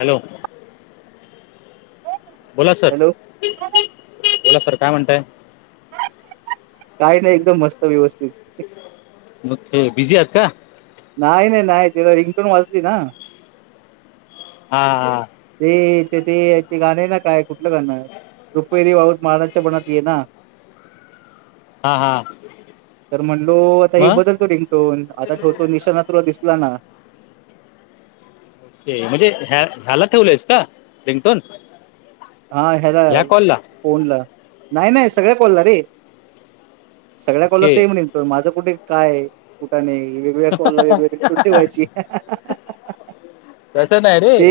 Hello. बोला sir hello बोला sir काय म्हणताय? काय नाही एकदम मस्त व्यवस्थित. मग ते बिझी आहात का? नाही नाही तिला रिंगटून वाजती ना. हा हा. ते क ते एक ते गाणेला काय कुठलं गाणं. रुपेरी वाऊत माळाच्या वनात ये ना. [inaudible] हा तर म्हणलो आता ही मग बदलतो रिंग टोन आता ठेवतो निशाणा तुला दिसला ना. ते म्हणजे ह्या ह्याला ठेवलंयस का रिंगटोन. हा ह्याला ह्या कॉलला फोनला नाही नाही सगळ्या कॉलला रे सगळ्या call okay same ring tone माझं कुठे काय कुठ नाही वेगळ्या कॉलला वेगळ्या थोडी ठेवायची. तसं नाही रे ते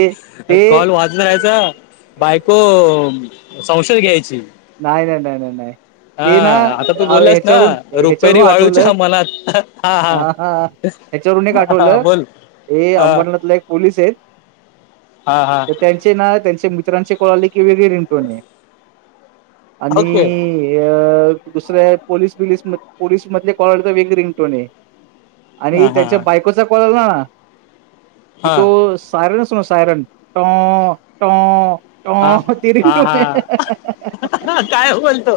अ ते कॉल वाजला याचा बायको संशय घ्यायची. नाही नाही नाय नाय नाय हा ते ना आता तू आ बोललास ना ह्याच्यावरून ह्याच्यावरून रुपेरी आठवलं वाळूच्या मनात हा हा हाच्यावरून एक हा हा आठवलं बोल ये हा अमरनाथला एक पोलीस आहेत. हा हा. त त्यांचे ना त्यांचे मित्रांचे कॉल आले की वेगळी रिंगटोन ये. आणि ओके ह्य दुसऱ्या पोलीस बिलीस मध पोलीस मधले कॉल तर वेगळी रिंगटोन ये. हा आणि हा त्याच्या हा बायकोचा कॉल आला ना हा तो सायरन असतो ना सायरन टॉ टॉ हा टॉ ती हा रिंगटोन ये. हा काय बोलतो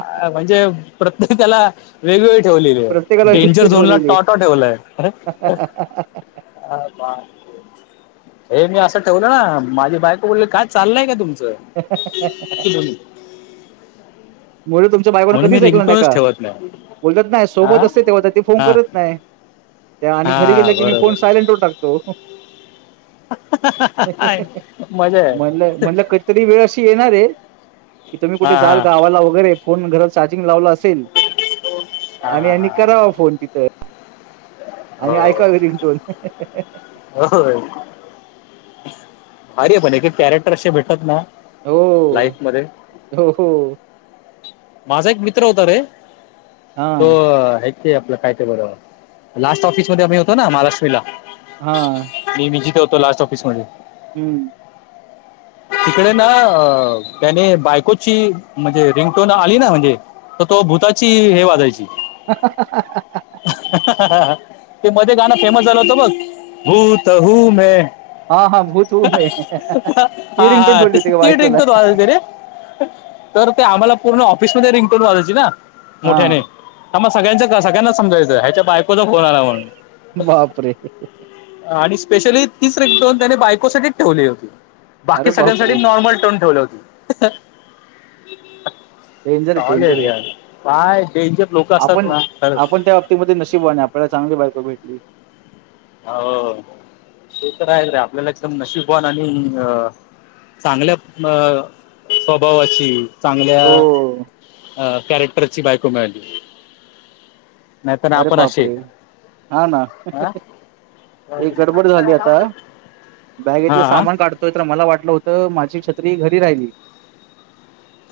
अ म्हणजे प्रत्येकाला वेगवेगळी ठेवलेली आहे, प्रत्येकाला डेंजर वेगळी झोन ला ठेवलेली टॉ टॉ ठेवलय. अय बा [unintelligible] ये मी असं ठेवलं ना माझी बायको बोल्ले काय चाल्लय काय तुमचं? [inaudible] मो [unintelligible] ते बायकोन म्हणून मी कधीच ऐकलं नाही रिंगटोनच का? ठेवत नाही. बोलतात ना हा सोबत असते तेव्हा त ते फोन हा करत नाही. त्या आणि घरी हा गेल की मी फोन बरोबर. सायलेंटवर टाकतो. मजा आहे म्हणलं म्हणलं कध तरी वेळ अशी येणार ये की तुम्ही हा कुठे जाल हा गावाला वगैरे फोन घरात चार्जिंग लावला अस चेल हा आणि हा आणि हा करावा फोन तिथं आणि हो ऐकावी रिंगटोन होय. अरे पण एक एक कॅरेक्टर असे भेटत ना हो. लाईफ मध्ये हो हो. माझा एक मित्र होता रे, तो हां, हाय ते आपलं काय ते बर, लास्ट ऑफिस मध्ये आम्ही होतो ना महालक्ष्मीला हा. ने मी जिथे होतो लास्ट ऑफिसमध्ये हम्म. तिकडे ना अ त्याने बायकोची म्हणजे रिंग टोन आली ना म्हणजे तर तो भूताची हे वाजायची [inaudible] [inaudible] ते मध्ये गाणं फेमस झालं होतं बघ भूत हू मे हां, हां. भूत हूं मैं. हा ती रिंगटोन हा ठेवली ते होती का ती बायकोला? रिंगटोन वाजायची रे तर ते आम्हाला पूर्ण ऑफिसमध्ये रिंगटोन वाजायची ना हां. मोठ्याने ह मग सगळ्यांच सगळ्यांनाच समजायचं ह्याच्या बायकोचा फोन आला म्हणून बापरे! आणि स्पेशली तीच रिंगटोन त्याने बायकोसाठीच ठेवली होती. बाकी अरे सगळ्यांसाठी बापरे! नॉर्मल टोन ठेवले होती. डेंजर आहे, डेंजर सॉलीड आहे. यार डेंजर लोक असतात ना खरंच ती ब ती नशीबवान आय आपल्याला चांगली बायको भेटली. हो ते तर आहेच रे, आपल्याला एकदम नशीबवान आणि अ चांगल्या म स्वभावाची चांगल्या हो अ कॅरेक्टरची बायको मिळाली. नाहीतर अरे आपण असे बापरे! हा ना. हा एक गडबड झाली आता. बॅगेतलं हा सामान काढतोय, तर मला वाटलं होतं माझी छत्री घरी राहिली.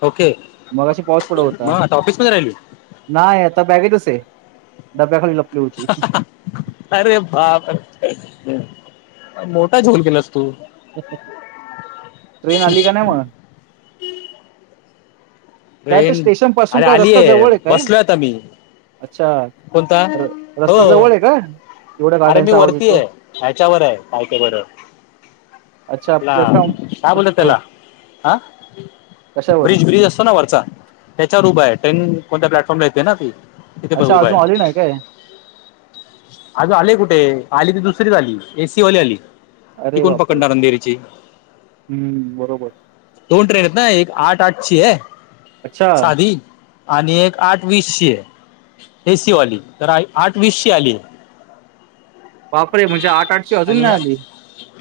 ओके मघाशी पाऊस पड होता. मग आता ऑफिसमध्ये राहिली नाहे, आता बॅगेतच ए. डब्ब्या खाली लप. ह हा हा. अरे बाप र! मोठा झोल केलास तू. ट्रेन आली का नाइ म? त्यात ट्रेन स्टेशन पासून अरे काय रस्ता आलीय जवळ ए काय? बसलोय आता मी अच्छा.. कोणता र-रस्ता जवळ ए का? एवढ्या आरे ते गाड्यांचा आवाज वरती येतो. ए. ह्याच्यावर ए. काय ते बरं अच्छा आ.. प्लॅटफॉर्म काय बोलतात कुठे आहे? त्याला? आ कशावर? ब्रिज-ब्रिज असतो ना वरचा त्याच्यावर उभा ए. ट्रेन कोणत्या प्लॅटफॉर्म ला येते ना. तिथे पण अच्छा, उभा अजून आली आहे नाही काय? आजू आली कुठे. आली त दुसरीच आली. एसीवाली आली. ती अरे कोण बापरे! पकडणार अंधेरीची? हम्म बरोबर. दोन ट्रेन एत ना. एक आठ आठची ये अच्छा साधी आणि एक आठ वीस ची ए. एसी वाली. तर आ आठ वीशी आली. वापरे म्हणजे आठ आणि अ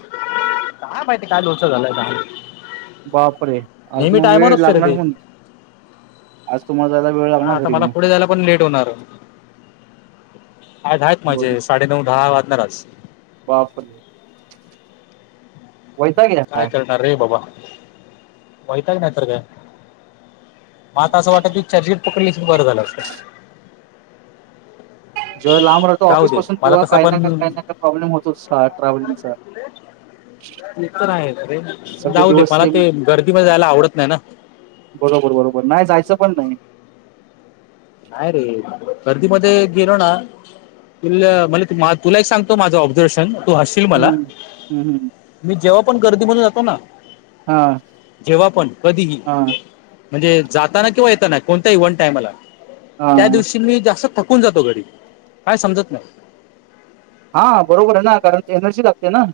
काय माहिती काय लोचा झालंय का. बापरे आज म वेळ लागणार म्हण आज तुम्हाला जायला वेळ हा लागणार आता घरी मला मग. पुढे जायला पण लेट होणार. हाएत हाएत माझे साडे नऊ दहा वाजणार आज. बापर! वैताग ए यांचा. चाल रे बाबा, वैताग नायतर काय. म आता असं वाटतं इच्छा ए जी पकडली असती बरं झालं असतं. जेव्हा लांब राहतो जाऊ ऑफीस दे पासून मला तेव्हा तसा काही पण ना काय काही ना काय प्रॉब्लेम होतोच हा ट्रॅव्हलिंगचा. ते तर आहेच रे. सगळे जाऊ दे दिवस मला सेम ते गर्दीमधे जायला आवडत नाही ना. बरोबर बरोबर. नाई जायचं पण नाही. न्हाई रे. गर्दी मध्ये गेलो ना तु मला, तुला एक सांगतो माझं ऑब्झर्वेशन. तू हसशील मला. हं. हं, हं. मी जेव्हा पण गर्दी मधे जातो ना हां, जेव्हा पण, कधीही हां, म्हणजे जाताना किंवा येताना कोणत्याही वन टायमाला. त्या हां. दिवशी मी जास्त थक कुन जातो घरी काय समजत नाही. हा बरोबर आए ना. कारण एनर्शी लागते ना.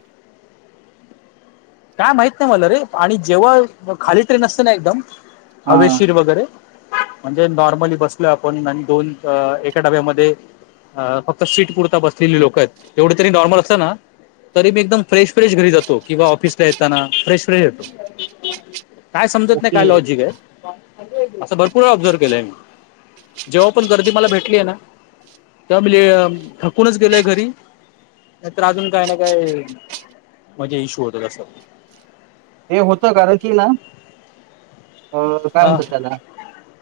काय माहित नाई मला रे आणि जेव्हा खाली ट्रेन असते ना एकदम हां, हवेशीर वगरे म्हणजे नॉर्मली बसलोय आपण आणि दोन एका डब्यामधे अ.. फक्त शीट पुरता बसलेली लोक एत तेवढे तरी नॉर्मल असतं ना तरी मी एकदम फ्रेश फ्रेश घरी जातो किंवा ऑफिस येताना फ्रेश फ्रेश येतो काय समजत नाई ओके. काय लॉजिक ए. असं भरपूर वेळा ऑब्सर्व केलंय मी. जेव्हा पण गर्दी मला भेटलिये ना तेव्हा मी लय थकूनच गेलोय घरी नाई तर अजून काय ना काय म्हणजे इश्यू होतात असं ते होतं कारण की ना अ.. काय हा म्हणत त्याला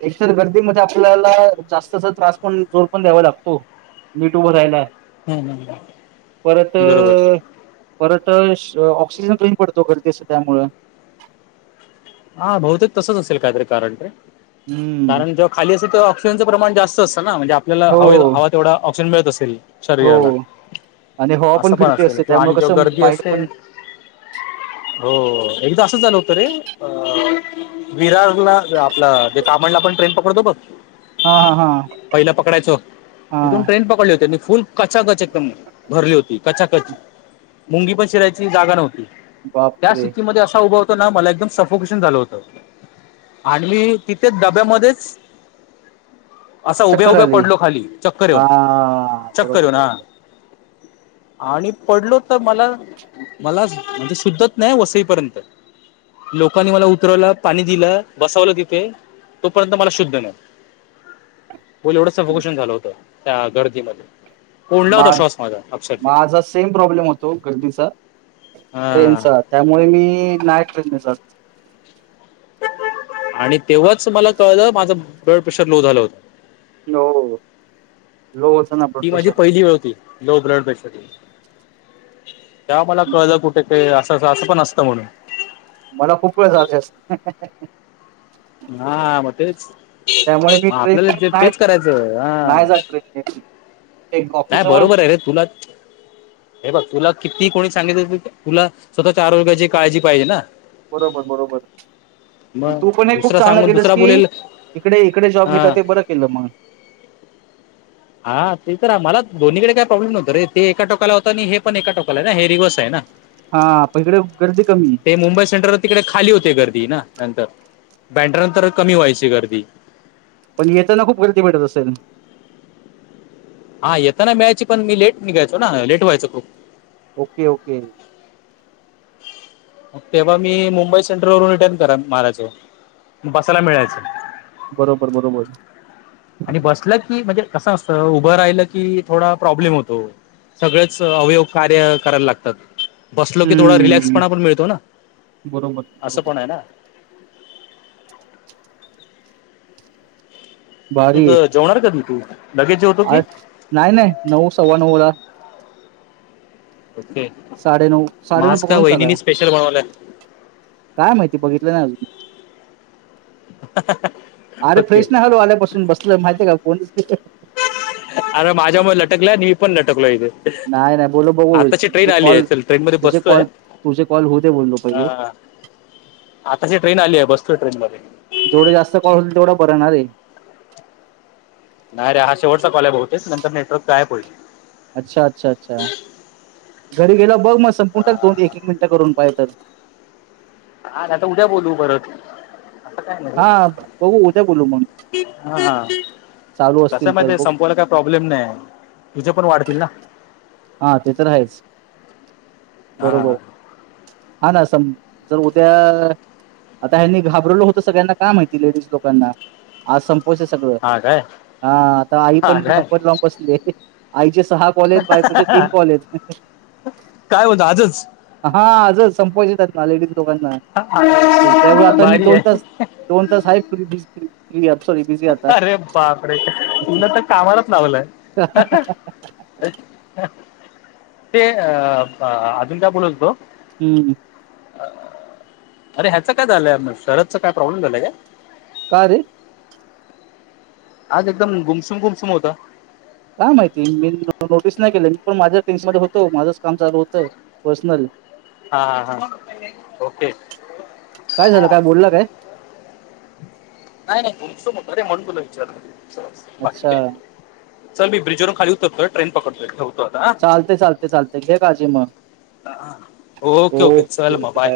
एकतर गर्दीमध्ये आपल्याला जास्त अस त्रास पण जोर पण द्यावा लागतो. नीट उभं रायला हम्म हम्म हम्म. परत बरोबर परतं ऑक्सिजन कमी पडतो गर्दी असते त्यामुळं. हा बहुतेक तसच असेल काहीतरी कारण ते हम्म कारण ज खाली असे त ऑसिजनचं प्रमाण जास्त असत ना म्हणजे आपल्याला हो हवे हावा तेवढा ऑक्सिजन मिळत असेल. हो शरीराला आणि हवा आसं पण फिरती असेल असते किंवा त्यामुळे आणि जेव्हा कसं गर्दी माइंड असते पण हो एकदा असंच झालं होतं रे अं, विरारला त आपला डे कामणला आपण ट्रेन पकडतो बघ हा हा हा पहिला पकडायचो तीथून हा ट्रेन पकडली होति मी फुल कचाकच एक दम भरली होती कचाकच मुंगी पण शिरायची जागा नव्हती. त्या बापरे स्थितीमध्ये असा उभा होतो ना मला एकदम स फोकेशन झालं होत. आणि मी तिथे डब्यामध्येच असा उभ्या चक्कर उभ्या आली पडलो खाली चक्कर हा येऊन चक्कर बरोबर येऊन हा. बरोबर आणि पडलो त मला मला शुद्धच नाही वसईपर्यंत. लोकांनी मला उतरवलं पाणी दिलं बसवलं तिथे तोपर्यंत मला शुद्ध नाय. बोल एवढं सफोकेशन झालं होतं त्या गर्दीमध्ये. कोंडला होता माझ श्वास माझा अक्षरशः माझा सेम प्रॉब्लेम होतो गर्दीचा. हा. ट्रेनचा त्यामुळे मी नाई ट्रेनने जात. आणि तेव्हाच मला कळलं माझं ब्लड प्रेशर लो झालं होत. नो हो. लो होतं ना. ब्लड ती माझी प्रेशर पहिली वेळ होती. लो ब्लड प्रेशरची. तेव्हा मला कळलं कुठे ते आसं आसं आसं पण असतं म्हणून. मला खूप वेळ झालाय अस. [inaudible] हा म तेच त्यामुळे मी म ट्रेन आपल्याला ते नाही तेच करायचं हा. नाही जात ट्रेन नि. नाही बरोबर आहे रे तुला हे बघ तुला किती कोणी सांगितलं त तुला स्वतःच्या आरोग्याची काळजी पाहिजे ना. बरोबर बरोबर. म मग तू पण हे खूप दुसरा चांगलं सांगून केलंस दुसरा की बोलेल इकडे इकडे जॉब घेता हा ते बरं केलं म. हा ते तर आमला दोन्हीकडे काही प्रॉब्लेम नव्हतं रे ते एका टोकाला होत नि हे पण एका टोकाला ना हे रिवस आहे ना. हा प इकडे गर्दी कमी. ते मुंबई सेंट्रल तिकडे खाली होते गर्दी ना नंतर ब्यांड्रा नंतर कमी व्हायची गर्दी. पण येताना खूप गर्दी भेटत असेल? हा येताना मिळायची पण मी लेट निघायचो ना लेट व्हायचं खूप. Okay okay. तेव्हा मी मुंबई सेंट्रल वरू रिटर्न करा मारायचो बसायला मिळायचं. बरोबर बरोबर. आणि बसलं की म्हणजे कसं असतं उभं राहिलं की थोडा प्रॉब्लेम होतो. सगळेच अवयव कार्य करायला लागतात. बसलो की थोडा रिलॅक्स हम्म पणा पण मिळतो ना बरोबर असं बरोबर पण आहे ना. तुंझं जेवणार कधी तू? लगेच जेवतो की आज नाई नाई नऊ सव्वा नऊला. ओके. साडेनऊ मग साडेनऊ आज का पकडून चाला वहिनीनी स्पेशल बनवलाय काय माहिती बघितलं नाय आजून. आरे ओके फ्रेश नाही हलो आल्यापासून बसलोय माहिते का फोन आरं माझ्या मूळे लटकलय मि पण लटकलो ईथे. नाही नाही बोल बघू आताची ट्रेन तुझे आली आहे कॉल चल ट्रेन मध्ये तुझे बसतोय. कॉल तुझे कॉल होऊ दे बोललो पहिले हा. आताची ट्रेन आली आहे बसतो ट्रेन मधे. जेवढे जास्त कॉल होतील तेवढं बरं ना रे. नाही रे हा शेवटचा कॉल बहुतेच नंतर नेटवर्क गायब होईल. अच्छा अच्छा अच्छा घरी गेला बघ मग संपूून दोन एक एक मिनिटं करून पाय तर हा आता उद्या बोलू परत. आता काय नाही हा बघू उद्या बोलू मग हा हा चालू कसं असतील आहे तर माहिती बघू संपवायला काय प्रॉब्लेम नाही तुझे पण वाढतील ना. हा ते तर आहेच हा बरोबर. हा ना स जर उद्या आता ह्यांनी घाबरवलं होतं सगळ्यांना काय माहिती लेडीज लोकांना आज स सगळ हा काय हा आता आई हा पण काय नंबर लावून बसले आईचे सहा कॉलेज बायकोचे तीन कॉलेज काय होत आजच? हा अज संपवायचेेत ना लेडीज दोकांना त्यामुळे आता मी भारी दोन आहे तास दोन तास आहे फ्री [unintelligible] अरे बापरे तुन तर कामालाच लावलंय. [unintelligible] ते अ अजून का बोलत होतो. हम्म अरे ह्याच काय झालंय शरदचा काय प्रॉब्लेम झालाय काय? का रे? आज एकदम गुमसुम गुमसुम होता. काय माहिती मी नोटीस नाही केलं मी पण माझ्या टेन्श मध्ये होतो माझंच काम चालू होतं पर्सनल हा हा ओकेच. काय झालं काय बोलला काय नाही नाही पुरुषो म त मण तुला विचारल. बाकी अच्छा काय चल मी ब्रिज वरून खाली उतरतोय ट्रेन पकडतोय ठेव चालतेय चालते चालतेय घे काळजी मग. ओके ओके चल मग बाय.